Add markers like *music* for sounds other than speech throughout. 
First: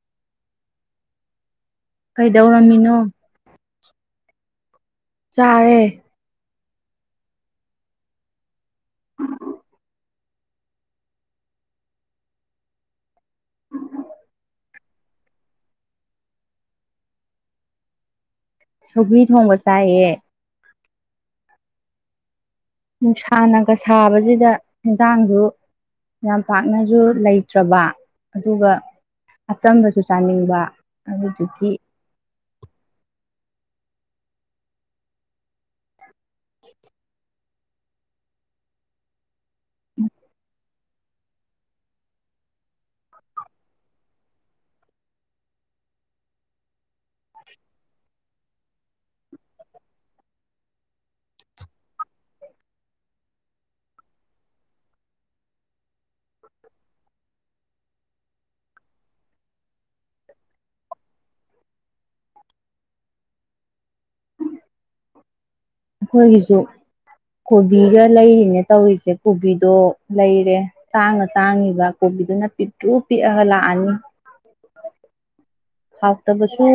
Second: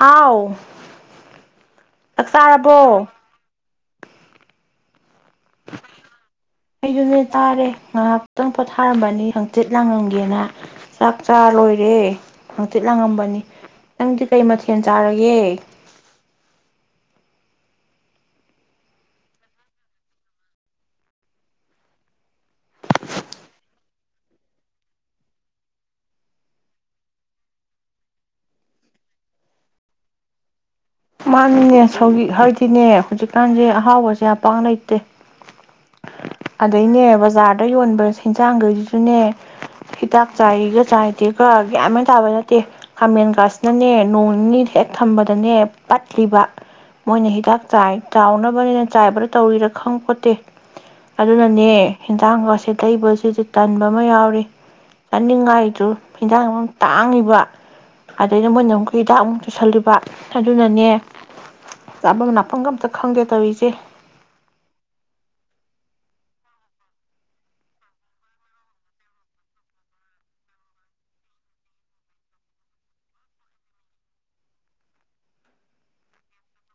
ꯍꯥꯎ ꯆꯥꯛ ꯀꯩꯗꯧꯔꯝꯃꯤꯅꯣ ꯆꯥꯔꯕꯣ ꯆꯔꯦ ꯑꯩꯗꯨꯅꯦ ꯇꯥꯔꯦ ꯉꯥꯏꯍꯥꯛꯇꯪ ꯄꯣꯊꯥꯔꯝꯕꯅꯤ ꯍꯥꯡꯆꯤꯠ ꯂꯥꯡꯉꯝꯒꯦꯅ ꯆꯥꯛ ꯆꯥ ꯂꯣꯏꯔꯦ ꯍꯥꯡꯆꯤꯠ ꯂꯥꯡꯉꯝꯕꯅꯤ ꯅꯪꯗꯤ ꯀꯩ ꯃꯊꯦꯜ ꯆꯥꯔꯒꯦ ꯁꯧꯒ꯭ꯔꯤ ꯊꯣꯡꯕ ꯆꯥꯏꯌꯦ ꯅꯨꯡꯁꯥꯅꯒ ꯁꯥꯕꯁꯤꯗ ꯑꯦꯟꯖꯥꯡꯁꯨ ꯌꯥꯝ ꯄꯥꯛꯅꯁꯨ ꯂꯩꯇ꯭ꯔꯕ ꯑꯗꯨꯒ ꯑꯆꯝꯕꯁꯨ ꯆꯥꯅꯤꯡꯕ ꯑꯗꯨꯗꯨꯒꯤ ꯃꯥꯅꯤꯅꯦ *unintelligible* ꯍꯧꯖꯤꯛ *unintelligible* ꯑꯍꯥꯎꯕꯁꯦ ꯌꯥꯝ ꯄꯥꯛ ꯂꯩꯇꯦ ꯑꯗꯩꯅꯦ ꯕꯖꯥꯔ ꯑꯌꯣꯟꯕ ꯏꯟꯁꯥꯡꯗꯨꯒꯤꯁꯨꯅꯦ ꯍꯤꯗꯥꯛ ꯆꯥꯏꯒ ꯆꯥꯏꯗꯦꯒ ꯌꯥꯝꯃꯅ ꯇꯥꯕ ꯅꯠꯇꯦ ꯈꯥꯃꯦꯟ ꯈꯁꯤꯅꯅꯦ ꯅꯣꯡ ꯅꯤꯅꯤ ꯍꯦꯛ ꯊꯝꯕꯗꯅꯦ ꯄꯠꯂꯤꯕ ꯃꯣꯏꯅ ꯍꯤꯗꯥꯛ ꯆꯥꯏ ꯆꯥꯎꯅꯕꯅꯤꯅ ꯆꯥꯏꯕꯗ ꯇꯧꯔꯤꯔ ꯈꯪ ꯄꯣꯠꯇꯦ ꯑꯗꯨꯅꯅꯦ ꯌꯦꯟꯖꯥꯡꯒꯥꯁꯦ ꯂꯩꯕꯁꯤꯗꯤ ꯇꯟꯕ ꯑꯃ ꯌꯥꯎꯔꯤ ꯆꯟꯅꯤꯡꯉꯥꯏꯗꯨ ꯍꯟꯖꯥꯡ ꯑꯃꯨꯛ ꯇꯥꯡꯉꯤꯕ ꯑꯗꯩꯗ ꯃꯣꯏꯅ ꯑꯃꯨꯛꯀ ꯍꯤꯗꯥꯛ ꯑꯃꯨꯛ ꯆꯨꯁꯜꯂꯤꯕ ꯑꯗꯨꯅꯅꯦ ꯆꯥꯐꯝ ꯅꯥꯐꯝꯒ ꯑꯝꯇ ꯈꯪꯗꯦ ꯇꯧꯔꯤꯁꯦ ꯑꯩꯈꯣꯏꯒꯤꯁꯨ ꯀꯣꯕꯤꯒ ꯂꯩꯔꯤꯅꯦ ꯇꯧꯔꯤꯁꯦ ꯀꯣꯕꯤꯗꯣ ꯂꯩꯔꯦ ꯇꯥꯡꯅ ꯇꯥꯡꯉꯤꯕ ꯀꯣꯕꯤꯗꯨꯅ ꯄꯤꯛꯇ꯭ꯔꯨ ꯄꯤꯛꯑꯒ ꯂꯥꯛꯑꯅꯤ ꯍꯥꯎꯇꯕꯁꯨ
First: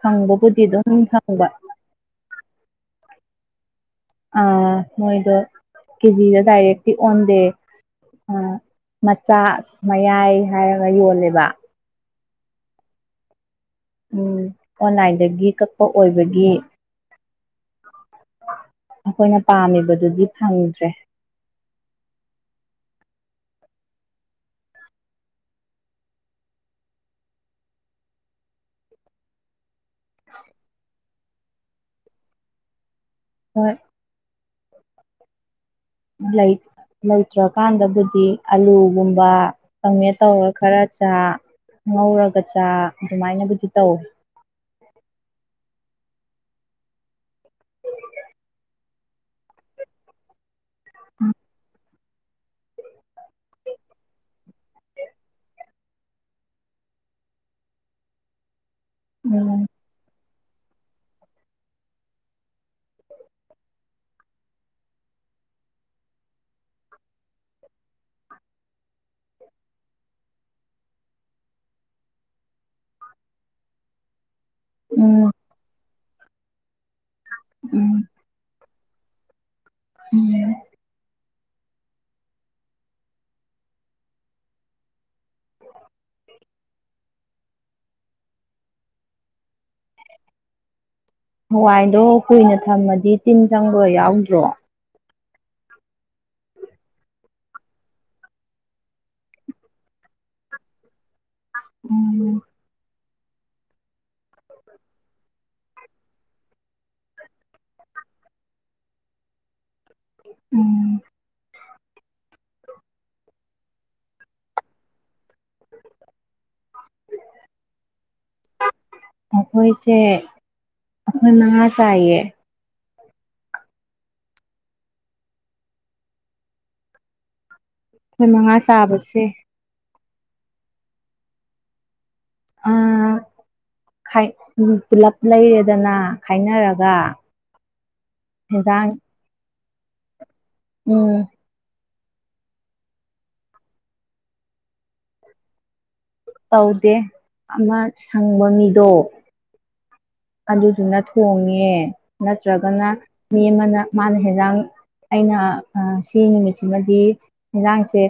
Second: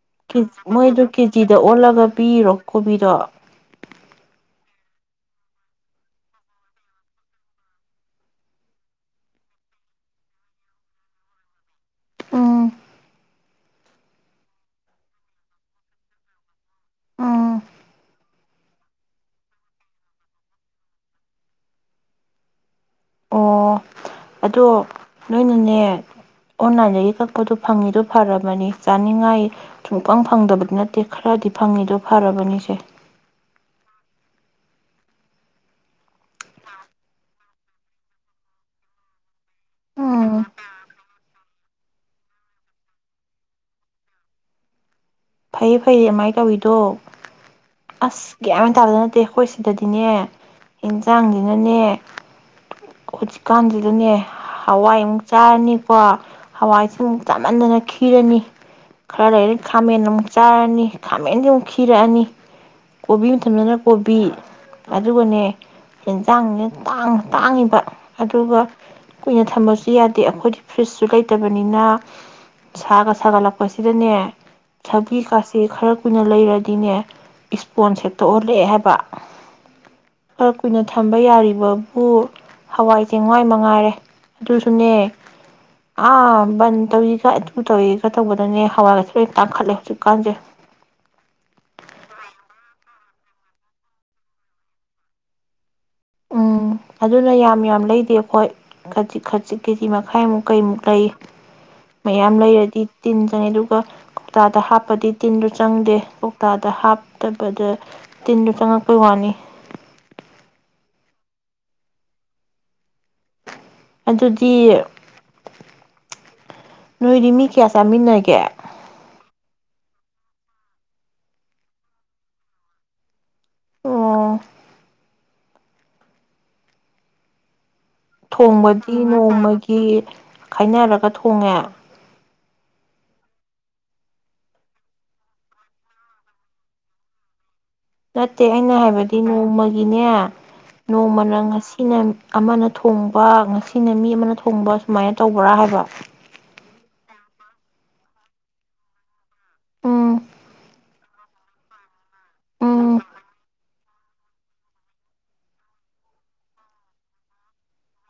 ꯐꯪꯕꯕꯨꯗꯤ *unintelligible* ꯑꯗꯨꯝ ꯃꯣꯏꯗꯨ ꯐꯪꯕ ꯀꯦꯖꯤꯗ ꯑꯣꯜꯂꯒ ꯄꯤꯔꯤꯔꯣ ꯀꯣꯕꯤꯔꯛ ꯑ ꯃꯣꯏꯗꯣ ꯀꯦꯖꯤꯗ ꯗꯥꯏꯔꯦꯛꯇꯤ ꯑꯣꯟꯗꯦ ꯃꯆꯥ ꯃꯌꯥꯏ ꯍꯥꯏꯔꯒ ꯌꯣꯜꯂꯦꯕ ꯎꯝ ꯎ ꯑꯣꯟꯂꯥꯏꯟꯗꯒꯤ ꯀꯛꯄ ꯑꯣꯏꯕꯒꯤ ꯎꯝ ꯑꯩꯈꯣꯏꯅ ꯄꯥꯝꯃꯤꯕꯗꯨꯗꯤ ꯐꯪꯗ꯭ꯔꯦ ꯑꯣ ꯑꯗꯣ ꯅꯣꯏꯅꯅꯦ ꯑꯣꯟꯂꯥꯏꯟꯗꯒꯤ ꯀꯛꯄꯗꯣ ꯐꯪꯉꯤꯗꯣ ꯐꯔꯕꯅꯤ ꯆꯥꯅꯤꯡꯉꯥꯏ ꯁꯨꯡꯄꯪ ꯐꯪꯗꯕꯗꯤ ꯅꯠꯇꯦ ꯈꯔꯗꯤ ꯐꯪꯉꯤꯗꯣ ꯐꯔꯕꯅꯤꯁꯦ ꯍꯣꯏ ꯂꯩ ꯂꯩꯇ꯭ꯔꯀꯥꯟꯗꯕꯨꯗꯤ ꯑꯂꯨꯒꯨꯝꯕ ꯀꯥꯃꯦꯠ ꯎꯝ ꯇꯧꯔ ꯈꯔ ꯆꯥ ꯉꯧꯔꯒ ꯆꯥ ꯑꯗꯨꯃꯥꯏꯅꯕꯨꯗꯤ ꯇꯧꯋꯤ ꯐꯩꯌꯦ ꯐꯩꯌꯦ ꯑꯗꯨꯃꯥꯏꯅ ꯇꯧꯋꯤꯗꯣ ꯑꯁ ꯒ꯭ꯌꯥ ꯇꯥꯕꯗ ꯅꯠꯇꯦ ꯑꯩꯈꯣꯏ ꯁꯤꯗꯗꯤꯅꯦ ꯌꯦꯟꯁꯥꯡꯁꯤꯅꯅꯦ ꯍꯧꯖꯤꯛꯀꯥꯟꯁꯤꯗꯅꯦ ꯍꯋꯥꯏꯃꯨꯛ ꯆꯥꯔꯅꯤꯀꯣ ꯍꯋꯥꯏꯁꯦ ꯑꯃꯨꯛ ꯆꯥꯟꯅꯟꯗꯅ ꯈꯤꯔꯅꯤ ꯈꯔ ꯂꯩ ꯎꯝ ꯈꯥꯃꯦꯟ ꯆꯥꯔꯅꯤ ꯈꯥꯃꯦꯟꯗꯤ ꯑꯃꯨꯛ ꯈꯤꯔꯛꯑꯅꯤ ꯀꯣꯕꯤ ꯃꯇꯝꯗꯅ ꯀꯣꯕꯤ ꯑꯗꯨꯒꯅꯦ ꯍꯦꯟꯖꯥꯡꯅ ꯇꯥꯡ ꯇꯥꯡꯉꯤꯕ ꯑꯗꯨꯒ ꯀꯨꯏꯅ ꯊꯝꯕꯁꯨ ꯌꯥꯗꯦ ꯑꯩꯈꯣꯏꯗꯤ ꯐ꯭ꯔꯤꯖꯁꯨ ꯂꯩꯇꯕꯅꯤꯅ ꯁꯥꯒ ꯁꯥꯒꯠꯂꯛꯄꯁꯤꯗꯅꯦ ꯁꯕꯤ ꯎꯝ ꯀꯥꯥꯁꯦ ꯈꯔ ꯀꯨꯏꯅ ꯂꯩꯔꯗꯤꯅꯦ ꯎꯝ ꯏꯁꯄꯣꯟ *unintelligible* *unintelligible* ꯎꯝ ꯈꯔ ꯀꯨꯏꯅ ꯊꯝꯕ ꯌꯥꯔꯤ ꯋꯥꯕꯨ ꯍꯋꯥꯏ ꯆꯦꯋꯥꯏ ꯃꯉꯥꯏꯔꯦ ꯑꯗꯨꯁꯨꯅꯦ ꯑ ꯕꯟ ꯇꯧꯏꯒ ꯑꯗꯨ ꯇꯧꯔꯤꯒ ꯇꯧꯕꯗꯅꯦ ꯍꯋꯥꯏꯒꯁꯨ ꯂꯣꯏ ꯇꯥꯡꯈꯠꯂꯦ ꯍꯧꯖꯤꯛꯀꯥꯟꯁꯦ ꯍꯋꯥꯏꯗꯣ ꯀꯨꯏꯅ ꯊꯝꯃꯗꯤ ꯇꯤꯟ ꯆꯪꯕ ꯌꯥꯎꯗ꯭ꯔꯣ ꯎꯝ ꯑꯗꯨꯅ ꯌꯥꯝ ꯌꯥꯝ ꯂꯩꯗꯦ ꯑꯩꯈꯣꯏ ꯈꯖꯤꯛ ꯈꯖꯤꯛ ꯀꯦꯖꯤ ꯃꯈꯥꯏꯃꯨꯛ ꯀꯩꯃꯨꯛ ꯂꯩꯌꯦ ꯎꯝ ꯃꯌꯥꯝ ꯂꯩꯔꯗꯤ ꯇꯤꯟ ꯆꯥꯏ ꯑꯗꯨꯒ ꯀꯣꯛꯇꯥꯗ ꯍꯥꯞꯄꯗꯤ ꯇꯤꯟꯗꯨ ꯆꯪꯗꯦ ꯀꯣꯛꯇꯥꯗ ꯍꯥꯞꯇꯕꯗ ꯇꯤꯟꯗꯨ ꯆꯪꯉꯛꯄꯩ ꯋꯥꯅꯤ꯫ ꯎꯝ ꯑꯗꯨꯗꯤ ꯅꯣꯏꯗꯤ ꯃꯤ ꯀꯌꯥ ꯆꯥꯃꯤꯟꯅꯒꯦ ꯑꯈꯣꯏꯁꯦ ꯑꯈꯣꯏ ꯃꯉꯥ ꯆꯥꯏꯌꯦ꯫ ꯑꯣ ꯃꯉꯥ ꯊꯣꯡꯕꯗꯤ ꯆꯥꯕꯁꯦ ꯅꯣꯡꯃꯒꯤ ꯈꯥꯏꯅꯔꯒ ꯊꯣꯡꯉꯦ ꯑꯥ ꯈꯥꯢ ꯄꯨꯂꯞ ꯂꯩꯔꯦꯗꯅ ꯈꯥꯏꯅꯔꯒ ꯅꯠꯇꯦ ꯑꯩꯅ ꯍꯦꯟꯖꯥꯡ ꯍꯥꯏꯕꯗꯤ ꯅꯣꯡꯃ ꯅꯤꯅꯦ ꯅꯣꯡꯃ ꯎꯝ ꯅꯪ ꯉꯁꯤ ꯅꯤꯅ ꯃꯤ ꯑꯃꯅ ꯊꯣꯡꯕꯥ ꯉꯁꯤꯅ ꯃꯤ ꯑꯃꯅ ꯊꯣꯡꯕ ꯁꯨꯃꯥꯏꯅ ꯇꯧꯕ꯭ꯔꯥ ꯍꯥꯏꯕ꯫ ꯀꯧꯗꯦ ꯑꯃ ꯁꯪꯕ ꯃꯤꯗꯣ ꯎꯝ ꯑꯗꯨꯗꯨꯅ ꯊꯣꯡꯉꯦ ꯅꯠꯇ꯭ꯔꯒꯅ ꯎꯝ ꯃꯤ ꯑꯃꯅ ꯃꯥꯅ ꯍꯦꯟꯖꯥꯡ ꯑꯩꯅ ꯑ ꯁꯤ ꯅꯨꯃꯤꯠꯁꯤꯃꯗꯤ ꯏꯟꯖꯥꯡꯁꯦ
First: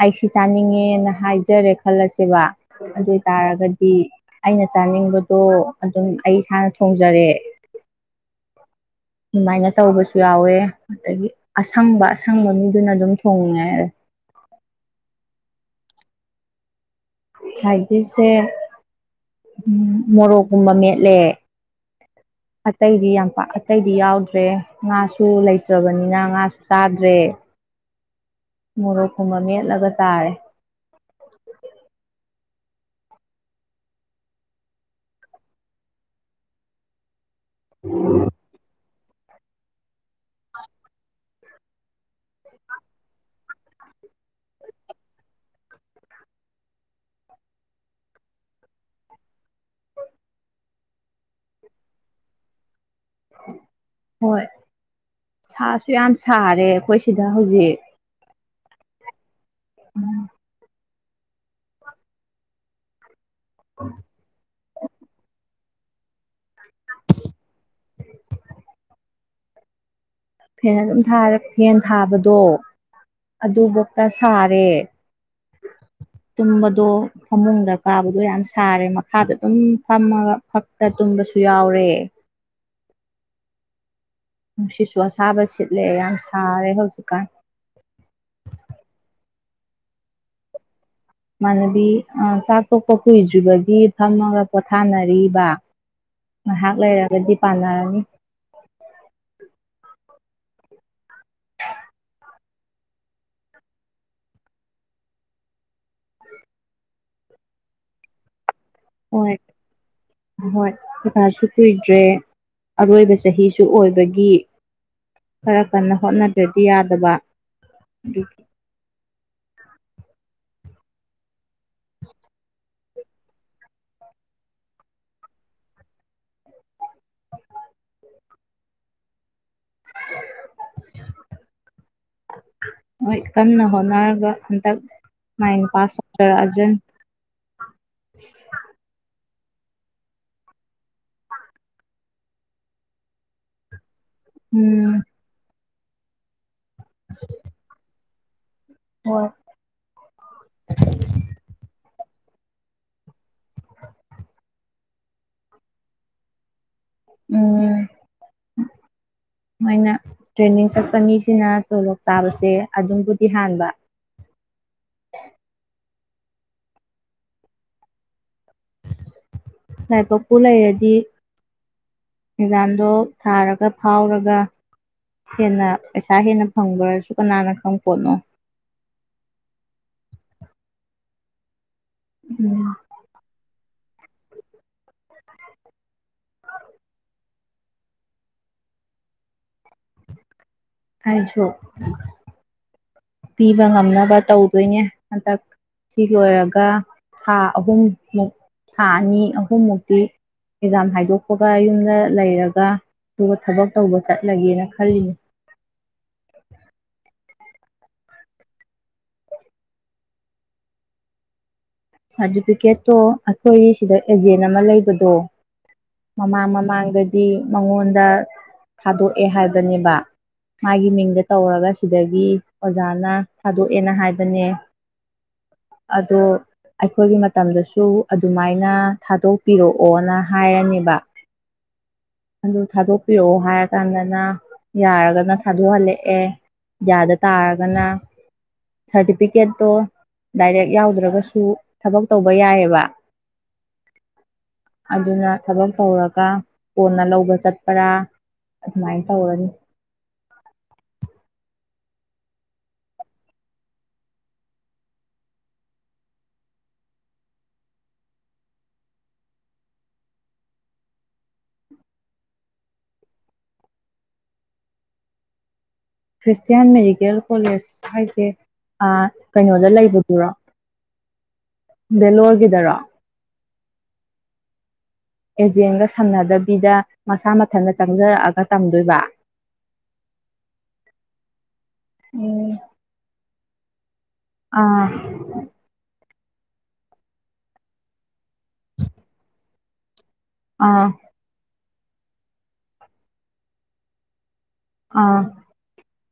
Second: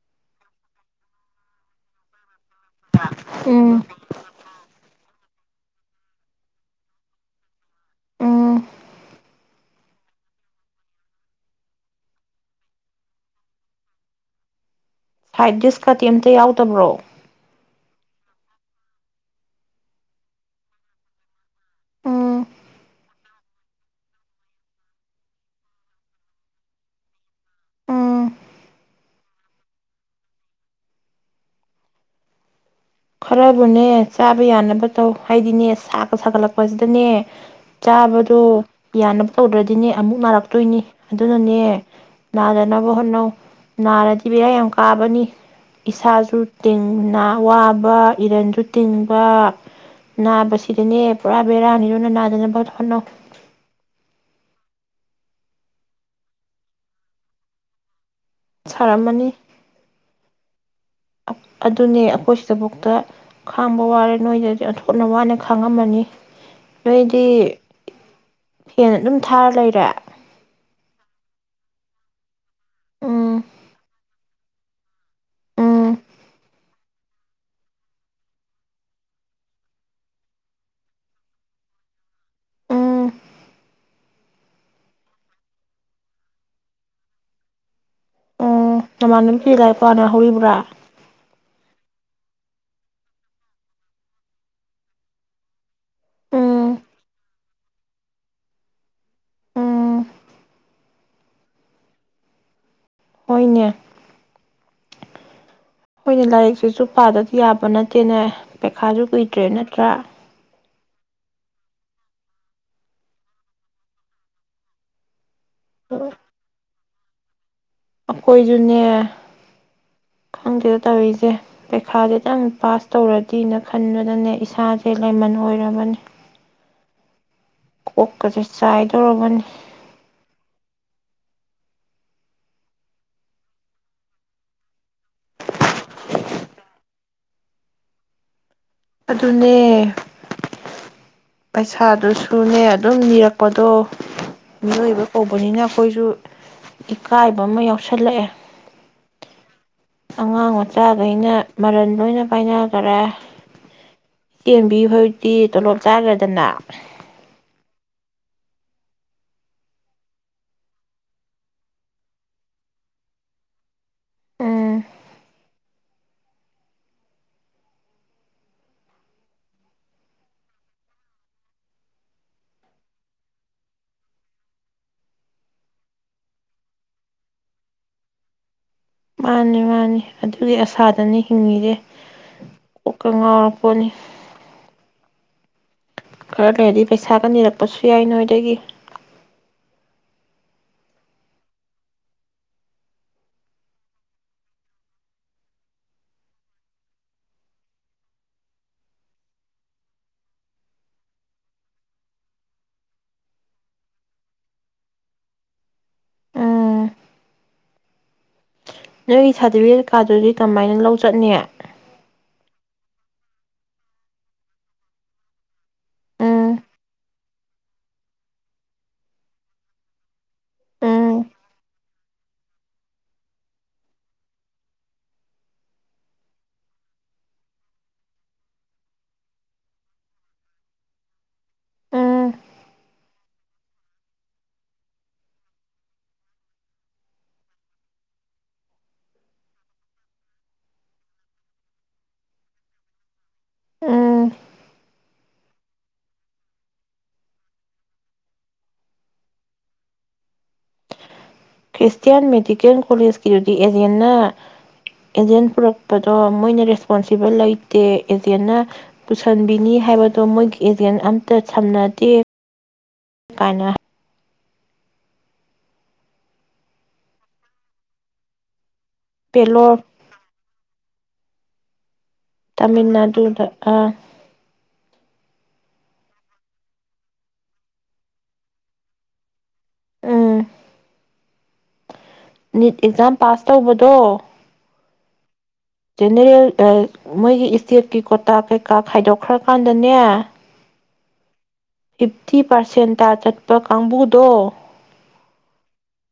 ꯑꯩ ꯁꯤ ꯆꯥꯅꯤꯡꯉꯦꯅ ꯍꯥꯏꯖꯔꯦ ꯈꯜꯂꯁꯦꯕ ꯑꯗꯣꯏ ꯎꯝ ꯇꯔꯒꯗꯤ ꯑꯩꯅ ꯆꯥꯅꯤꯡꯕꯗꯣ ꯑꯗꯨꯝ *unintelligible* ꯏꯁꯥꯅ ꯊꯣꯡꯖꯔꯦ *unintelligible* ꯗꯨꯃꯥꯏꯅ ꯇꯧꯕꯁꯨ ꯌꯥꯎꯋꯦ ꯑꯗꯒꯤ ꯑꯁꯪꯕ ꯑꯁꯪꯕ ꯃꯤꯗꯨꯅ ꯑꯗꯨꯝ ꯊꯣꯡꯌꯦ ꯁꯥꯏꯠ ꯗꯤꯁꯀꯗꯤ ꯑꯝꯇ ꯌꯥꯎꯗꯕ꯭ꯔꯣ? ꯁꯥꯏꯠ ꯗꯤꯁꯁꯦ ꯎ ꯃꯣꯔꯣꯛꯀꯨꯝꯕ ꯃꯦꯠꯂꯦ꯫ ꯎꯝ ꯑꯇꯩꯗꯤ ꯌꯥꯝ ꯄꯥ ꯑꯇꯩꯗꯤ ꯌꯥꯎꯗ꯭ꯔꯦ ꯉꯥꯁꯨ ꯂꯩꯇ꯭ꯔꯕꯅꯤꯅ ꯉꯥꯁꯨ ꯆꯥꯗ꯭ꯔꯦ ꯎꯝ ꯃꯣꯔꯣꯛꯀꯨꯝꯕ ꯃꯦꯠꯂꯒ ꯆꯥꯔꯦ꯫ ꯈꯔꯕꯨꯅꯦ ꯆꯥꯕ ꯌꯥꯅꯕ ꯇꯧ ꯍꯥꯏꯗꯤꯅꯦ ꯁꯥꯒ ꯁꯥꯒꯠꯂꯛꯄꯁꯤꯗꯅꯦ ꯆꯥꯕꯗꯣ ꯌꯥꯅꯕ ꯇꯧꯗ꯭ꯔꯗꯤꯅꯦ ꯑꯃꯨꯛ ꯅꯥꯔꯛꯇꯣꯏꯅꯤ ꯑꯗꯨꯅ ꯏꯅꯦ ꯅꯥꯗꯅꯕ ꯍꯣꯠꯅꯧ ꯅꯥꯔꯗꯤ ꯕꯦꯔꯥ ꯌꯥꯝ ꯀꯥꯕꯅꯤ ꯏꯁꯥꯁꯨ ꯇꯦꯟꯅ ꯋꯥꯕ *unintelligible* ꯏꯔꯟꯁꯨ ꯇꯤꯡꯕ ꯅꯥꯕꯁꯤꯗꯅꯦ ꯄꯨꯔꯥ ꯕꯦꯔꯥꯅꯤꯗꯨꯅ ꯅꯥꯗꯅꯕ ꯍꯣꯠꯅꯧ ꯍꯣꯏ ꯁꯥꯁꯨ ꯌꯥꯝ ꯁꯥꯔꯦ ꯑꯈꯣꯏ ꯁꯤꯗ ꯍꯧꯖꯤꯛ ꯇꯔꯝꯃꯅꯤ ꯎꯝ ꯑꯗꯨꯅꯦ ꯑꯩꯈꯣꯏ ꯁꯤꯗꯕꯧꯛꯇ ꯈꯥꯡꯕ ꯋꯥꯔꯦ ꯅꯣꯏꯗꯗꯤ ꯑꯣꯟꯊꯣꯛꯅ ꯋꯥꯅꯥ ꯐꯪꯉꯝꯃꯅꯤ ꯅꯣꯏꯗꯤ ꯐꯦꯟ ꯑꯗꯨꯝ ꯊꯥꯔ ꯂꯩꯔꯦ ꯐꯦꯟ ꯑꯗꯨꯝ ꯊꯥꯔ ꯐꯦꯟ ꯊꯥꯕꯗꯣ ꯎꯝ ꯑꯗꯨ ꯕꯣꯛꯇ ꯁꯥꯔꯦ ꯎꯝ *unintelligible* ꯗꯣ ꯐꯃꯨꯡꯗ ꯀꯥꯕꯗꯣ ꯌꯥꯝ ꯁꯥꯔꯦ ꯃꯈꯥꯗ ꯑꯗꯨꯝ ꯐꯝꯃꯒ ꯐꯛꯇ ꯇꯨꯝꯕꯁꯨ ꯌꯥꯎꯔꯦ ꯎꯝ ꯅꯨꯡꯁꯤꯠꯁꯨ ꯑꯁꯥꯕ ꯁꯤꯠꯂꯦ ꯌꯥꯝ ꯁꯥꯔꯦ ꯍꯧꯖꯤꯛꯀꯥꯟ꯫ ꯎꯝ ꯅꯃꯥꯟꯅꯕꯤ ꯁꯤꯡꯗꯤ ꯂꯥꯏꯔꯤꯛꯄꯅ ꯍꯧꯔꯤꯕ꯭ꯔꯥ ꯏꯃꯥꯟꯅꯕꯤ ꯆꯥꯛ ꯇꯣꯛꯄ ꯀꯨꯏꯗ꯭ꯔꯤꯕꯒꯤ ꯐꯝꯃꯒ ꯄꯣꯊꯥꯅꯔꯤꯕ ꯉꯥꯏꯍꯥꯛ ꯎꯝ ꯂꯩꯔꯒꯗꯤ ꯄꯥꯅꯔꯅꯤ ꯎꯝ ꯍꯣꯏꯅꯦ ꯍꯣꯏꯅꯦ ꯂꯥꯏꯔꯤꯛꯁꯤꯁꯨ ꯄꯥꯗꯗꯤ ꯌꯥꯕ ꯅꯠꯇꯦꯅꯦ ꯄꯩꯈꯥꯁꯨ ꯍꯣꯏ ꯀꯨꯏꯗ꯭ꯔꯦ ꯅꯠꯇ꯭ꯔꯥ ꯍꯣꯏ ꯄꯩꯈꯥꯁꯨ ꯀꯨꯏꯗ꯭ꯔꯦ ꯑꯔꯣꯏꯕ ꯆꯍꯤꯁꯨ ꯑꯣꯏꯕꯒꯤ ꯈꯔ ꯀꯟꯅ ꯍꯣꯠꯅꯗ꯭ꯔꯗꯤ ꯌꯥꯗꯕ ꯑꯗꯨꯒꯤ ꯑꯩꯈꯣꯏꯖꯨꯅꯦ ꯈꯪꯗꯦꯗ ꯇꯧꯔꯤꯖꯦ ꯄꯩꯈꯥꯗꯨꯇꯪ ꯄꯥꯁ ꯇꯧꯔꯗꯤꯅ ꯈꯟꯕꯗꯅꯦ ꯏꯁꯥꯁꯦ ꯂꯩꯃꯟ ꯑꯣꯏꯔꯕꯅꯦ ꯀꯣꯛꯀꯖꯦ ꯆꯥꯏꯗꯧꯔꯕꯅꯤ ꯍꯣꯏ ꯀꯟꯅ ꯍꯣꯠꯅꯔꯒ ꯍꯟꯗꯛ ꯃꯥꯏꯅ ꯄꯥꯁ ꯇꯧꯖꯔꯛꯑꯖꯅꯤ ꯑꯗꯨꯅꯦ ꯄꯩꯁꯥꯗꯨꯁꯨꯅꯦ ꯑꯗꯨꯝ ꯅꯤꯔꯛꯄꯗꯣ ꯎꯝ ꯃꯤꯑꯣꯏꯕ ꯀꯧꯕꯅꯤꯅ ꯈꯣꯏꯖꯨ꯫ ꯏꯀꯥꯏꯕ ꯑꯃ ꯌꯥꯎꯁꯜꯂꯛꯑꯦ꯫ ꯍ ꯑꯉꯥꯡ ꯃꯆꯥꯒꯩꯅ ꯃꯔꯟ ꯂꯣꯏꯅ ꯄꯥꯏꯅꯒꯔꯦ ꯇꯦꯝꯕꯤ ꯍꯣꯏꯗꯤ ꯇꯣꯂꯣꯞ ꯆꯥꯒ꯭ꯔꯦꯗꯅ꯫ ꯎꯝ ꯃꯣꯏꯅ ꯇ꯭ꯔꯦꯟꯅꯤꯡ ꯆꯠꯄ ꯃꯤꯁꯤꯅ ꯇꯣꯂꯣꯞ ꯆꯥꯕꯁꯦ ꯑꯗꯨꯝꯕꯨꯗꯤ ꯍꯥꯟꯕ꯫ *inaudible* ꯎꯝ ꯂꯥꯏꯕꯛꯄꯨ ꯂꯩꯔꯗꯤ ꯑꯦꯛꯖꯥꯝꯗꯣ ꯊꯥꯔꯒ ꯐꯥꯎꯔꯒ ꯍꯦꯟꯅ ꯄꯩꯁꯥ ꯍꯦꯟꯅ ꯐꯪꯕ꯭ꯔꯁꯨ ꯀꯅꯥꯅ ꯈꯪꯄꯣꯠꯅꯣ꯫ ꯃꯥꯅꯤ ꯃꯥꯅꯤ ꯑꯗꯨꯒꯤ ꯑꯁꯥꯗꯅꯤ ꯍꯤꯡꯉꯤꯖꯦ꯫ ꯎꯝ ꯀꯣꯛꯀ ꯉꯥꯎ ꯄꯣꯅꯤ꯫ ꯈꯔ ꯂꯩꯔꯗꯤ ꯄꯩꯁꯥꯒ ꯅꯤꯔꯛꯄꯁꯨ ꯌꯥꯏ ꯅꯣꯏꯗꯒꯤ꯫ ꯑꯩꯁꯨ꯫ ꯄꯤꯕ ꯉꯝꯅꯕ ꯇꯧꯗꯣꯏꯅꯦ ꯍꯟꯗꯛ ꯁꯤ ꯂꯣꯏꯔꯒ ꯊꯥ ꯑꯍꯨꯝꯃꯨꯛ ꯊꯥ ꯑꯅꯤ ꯑꯍꯨꯝꯃꯨꯛꯇꯤ ꯑꯦꯛꯖꯥꯝ ꯍꯥꯏꯗꯣꯛꯄꯒ ꯌꯨꯝꯗ ꯂꯩꯔꯒ ꯑꯗꯨꯒ ꯊꯕꯛ ꯇꯧꯕ ꯆꯠꯂꯒꯦꯅ ꯈꯜꯂꯤ꯫ ꯎꯝ ꯅꯣꯏꯒꯤ ꯁꯥ꯭ꯔꯇꯤꯐꯤꯀꯦꯠ ꯀꯥꯏꯗꯨꯗꯤ ꯀꯃꯥꯏꯅ ꯂꯧ ꯆꯠꯅꯤ꯫ ꯁꯥꯔꯇꯤꯐꯤꯀꯦꯠꯇꯣ ꯑꯩꯈꯣꯏ ꯁꯤꯗ ꯑꯦꯖꯦꯟ ꯑꯃ ꯂꯩꯕꯗꯣ ꯃꯃꯥꯡ ꯎꯝ ꯃꯃꯥꯡꯗꯗꯤ ꯃꯉꯣꯟꯗ ꯊꯥꯗꯣꯛꯑꯦ ꯍꯥꯏꯕꯅꯦꯕ ꯃꯥꯒꯤ ꯃꯤꯡꯗ ꯎꯝ ꯇꯧꯔꯒ ꯁꯤꯗꯒꯤ ꯑꯣꯖꯥꯅ ꯊꯥꯗꯣꯛꯑꯦꯅ ꯍꯥꯏꯕꯅꯦ ꯑꯗꯣ ꯑꯩꯈꯣꯏꯒꯤ ꯃꯇꯝꯗꯁꯨ ꯑꯗꯨꯃꯥꯏꯅ ꯊꯥꯗꯣꯛꯄꯤꯔꯛꯑꯣꯅ ꯍꯥꯏꯔꯅꯦꯕ ꯎꯝ ꯑꯗꯨ ꯊꯥꯗꯣꯛꯄꯤꯔꯛꯑꯣ ꯍꯥꯏꯔꯀꯥꯟꯗꯅ ꯌꯥꯔꯒꯅ ꯊꯥꯗꯣꯛꯍꯜꯂꯛꯑꯦ ꯌꯥꯗ ꯇꯥꯔꯒꯅ ꯁꯥꯔꯇꯤꯐꯤꯀꯦꯠꯇꯣ ꯗꯥꯏꯔꯦꯛ ꯌꯥꯎꯗ꯭ꯔꯒꯁꯨ ꯊꯕꯛ ꯇꯧꯕ ꯌꯥꯏꯌꯦꯕ ꯎꯝ ꯑꯗꯨꯅ ꯊꯕꯛ ꯇꯧꯔꯒ ꯀꯣꯟꯅ ꯂꯧꯕ ꯆꯠꯄ꯭ꯔ ꯑꯗꯨꯃꯥꯏꯅ ꯇꯧꯔꯅꯤ꯫ ꯈ꯭ꯔꯤꯁꯇꯤꯌꯟ ꯃꯦꯗꯤꯀꯦꯜ ꯀꯣꯂꯦꯖꯀꯤꯗꯨꯗꯤ ꯑꯦꯖꯦꯟꯅ ꯑꯦꯖꯦꯟ ꯄꯨꯔꯛꯄꯗꯣ ꯃꯣꯏꯅ ꯔꯦꯁꯄꯣꯟꯁꯤꯕꯜ ꯂꯩꯇꯦ ꯑꯦꯖꯦꯟꯅ ꯄꯨꯁꯟꯕꯤꯅꯤ ꯍꯥꯏꯕꯗꯣ ꯃꯣꯏꯒꯤ ꯑꯦꯖꯦꯟ ꯑꯝꯇ ꯁꯝꯅꯗꯦ ꯀꯥꯏꯅ꯫ ꯈ꯭ꯔꯤꯁꯇꯤꯌꯟ ꯃꯦꯗꯤꯀꯦꯜ ꯀꯣꯂꯦꯖ ꯍꯥꯏꯁꯦ ꯑ ꯀꯩꯅꯣꯗ ꯄꯦꯂꯣꯔ ꯂꯩꯕꯗꯨꯔꯣ ꯕꯦꯂꯣꯔꯒꯤꯗꯔ ꯑꯥ ꯑꯦꯖꯦꯟꯒ ꯁꯥꯅꯗꯕꯤꯗ ꯃꯁꯥ ꯃꯊꯟꯇ ꯆꯪꯖꯔꯛꯑꯒ ꯇꯝꯗꯣꯏꯕ ꯎꯝ ꯎꯝ ꯅꯤꯠ ꯑꯦꯛꯖꯥꯝ ꯄꯥꯁ ꯇꯧꯕꯗꯣ ꯑꯥ ꯖꯦꯅꯦꯔꯦꯜ ꯃꯣꯏ-ꯃꯣꯏꯒꯤ ꯏ꯭ꯁꯇꯦꯠꯀꯤ ꯀꯣꯇꯥ ꯀꯩꯀꯥ ꯈꯥꯏꯗꯣꯛꯈ꯭ꯔꯀꯥꯟꯗꯅꯦ ꯑꯥ ꯐꯤꯞꯇꯤ ꯄꯥꯔꯁꯦꯟꯇ ꯆꯠꯄ ꯀꯥꯡꯕꯨꯗꯣ ꯑꯥ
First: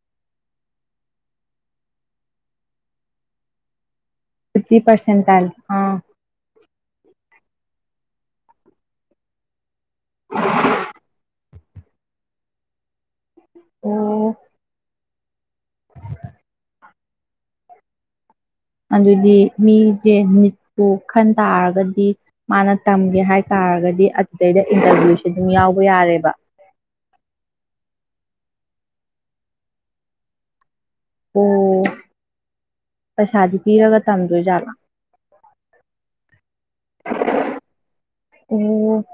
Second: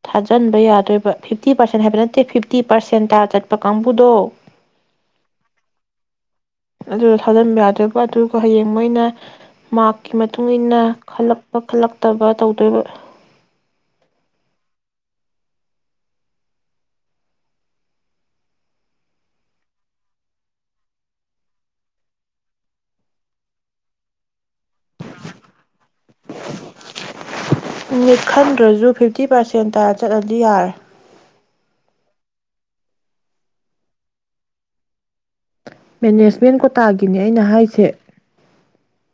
ꯊꯥꯖꯤꯟꯕ ꯌꯥꯗꯣꯏꯕ ꯐꯤꯞꯇꯤ ꯄꯥꯔꯁꯦꯟ ꯍꯥꯏꯕ ꯅꯠꯇꯦ ꯐꯤꯐꯇꯤ ꯄꯥꯔꯁꯦꯟ ꯇ ꯆꯠꯄ ꯀꯥꯡ ꯐꯤꯐꯇꯤ ꯄꯔꯁꯦꯟꯜ ꯑꯥ ꯑꯗꯨꯗ ꯊꯥꯖꯤꯟꯕ ꯌꯥꯗꯣꯏꯕ ꯑꯗꯨꯒ ꯍꯌꯦꯡ ꯃꯣꯏꯅ ꯃꯔꯀꯤ ꯄꯈꯠꯂꯛꯇꯕ ꯇꯧꯗꯣꯏꯕ ꯑꯣ ꯎ *inaudible* ꯑꯗꯨꯗꯤ ꯃꯤꯁꯦ ꯅꯤꯠꯄꯨ ꯈꯟ ꯇꯥꯔꯒꯗꯤ ꯃꯥꯅ ꯇꯝꯒꯦ ꯍꯥꯏ ꯇꯥꯔꯒꯗꯤ ꯑꯗꯨꯗꯩꯗ ꯏꯟꯇꯔꯚꯤꯌꯨꯁꯦ ꯑꯗꯨꯝ ꯌꯥꯎꯕ ꯌꯥꯔꯦꯕ ꯃꯤꯠ ꯈꯟꯗ꯭ꯔꯁꯨ ꯐꯤꯞꯇꯤ ꯄꯥꯔꯁꯦꯟꯇ ꯆꯠꯂꯗꯤ ꯌꯥꯔꯦ ꯑꯣ ꯄꯩꯁꯥꯗꯤ ꯄꯤꯔꯒ ꯇꯝꯗꯣꯏꯖꯥꯠꯂꯥ ꯃꯦꯅꯦꯖꯃꯦꯟ ꯀꯣꯇꯥꯒꯤꯅꯦ ꯑꯩꯅ ꯍꯥꯏꯁꯦ ꯑꯣ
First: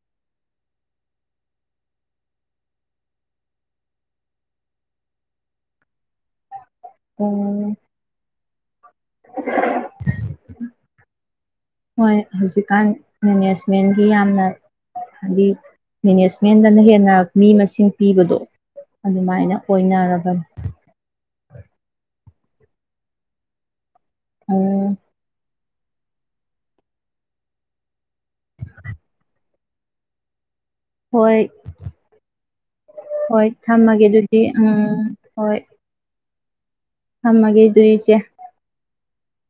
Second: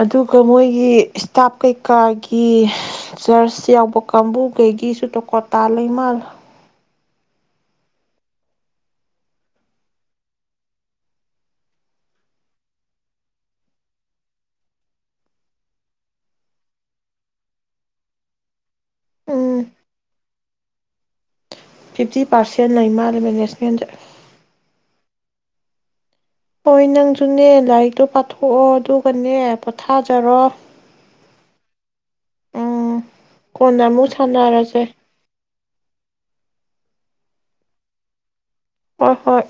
ꯑꯗꯨꯒ ꯃꯣꯏꯒꯤ ꯏꯁꯇꯥꯞ ꯀꯩꯀꯥꯒꯤ ꯆꯔꯆ ꯌꯥꯎꯕ ꯀꯥꯡꯕꯨꯈꯩꯒꯤꯁꯨ ꯇꯣꯀꯣꯇꯥ ꯂꯩꯃꯜ ꯎꯝ ꯍꯣꯏ ꯍꯧꯖꯤꯛꯀꯥꯟ ꯃꯦꯅꯦꯖꯃꯦꯟꯒꯤ ꯌꯥꯝꯅ ꯍꯥꯏꯗꯤ ꯃꯦꯅꯦꯖꯃꯦꯟꯗꯅ ꯍꯦꯟꯅ ꯃꯤ ꯃꯁꯤꯡ ꯄꯤꯕꯗꯣ ꯑꯗꯨꯃꯥꯏꯅ ꯎꯝ ꯑꯣꯏꯅꯔꯕꯅꯤ ꯐꯤꯞꯇꯤ ꯄꯥꯔꯁꯦꯟ ꯂꯩ ꯃꯥꯂꯦ ꯃꯦꯅꯦꯖꯃꯦꯟꯖꯦ ꯑ ꯍꯣꯏ ꯅꯪꯁꯨꯅꯦ ꯂꯥꯏꯔꯤꯛꯇꯣ ꯄ ꯊꯣꯛꯑꯣ ꯑꯗꯨꯒꯅꯦ ꯄꯣꯊꯥꯖꯔꯣ ꯍꯣꯏ ꯎꯝ ꯍꯣꯏ ꯀꯣꯟꯅ ꯊꯝꯃꯒꯦ ꯑꯃꯨꯛ ꯑꯗꯨꯗꯤ ꯁꯥꯟꯅꯔꯁꯦ ꯎꯝ ꯍꯣꯏ ꯍꯃꯒꯦꯗꯔꯤꯁꯦ ꯑ ꯍꯣꯏ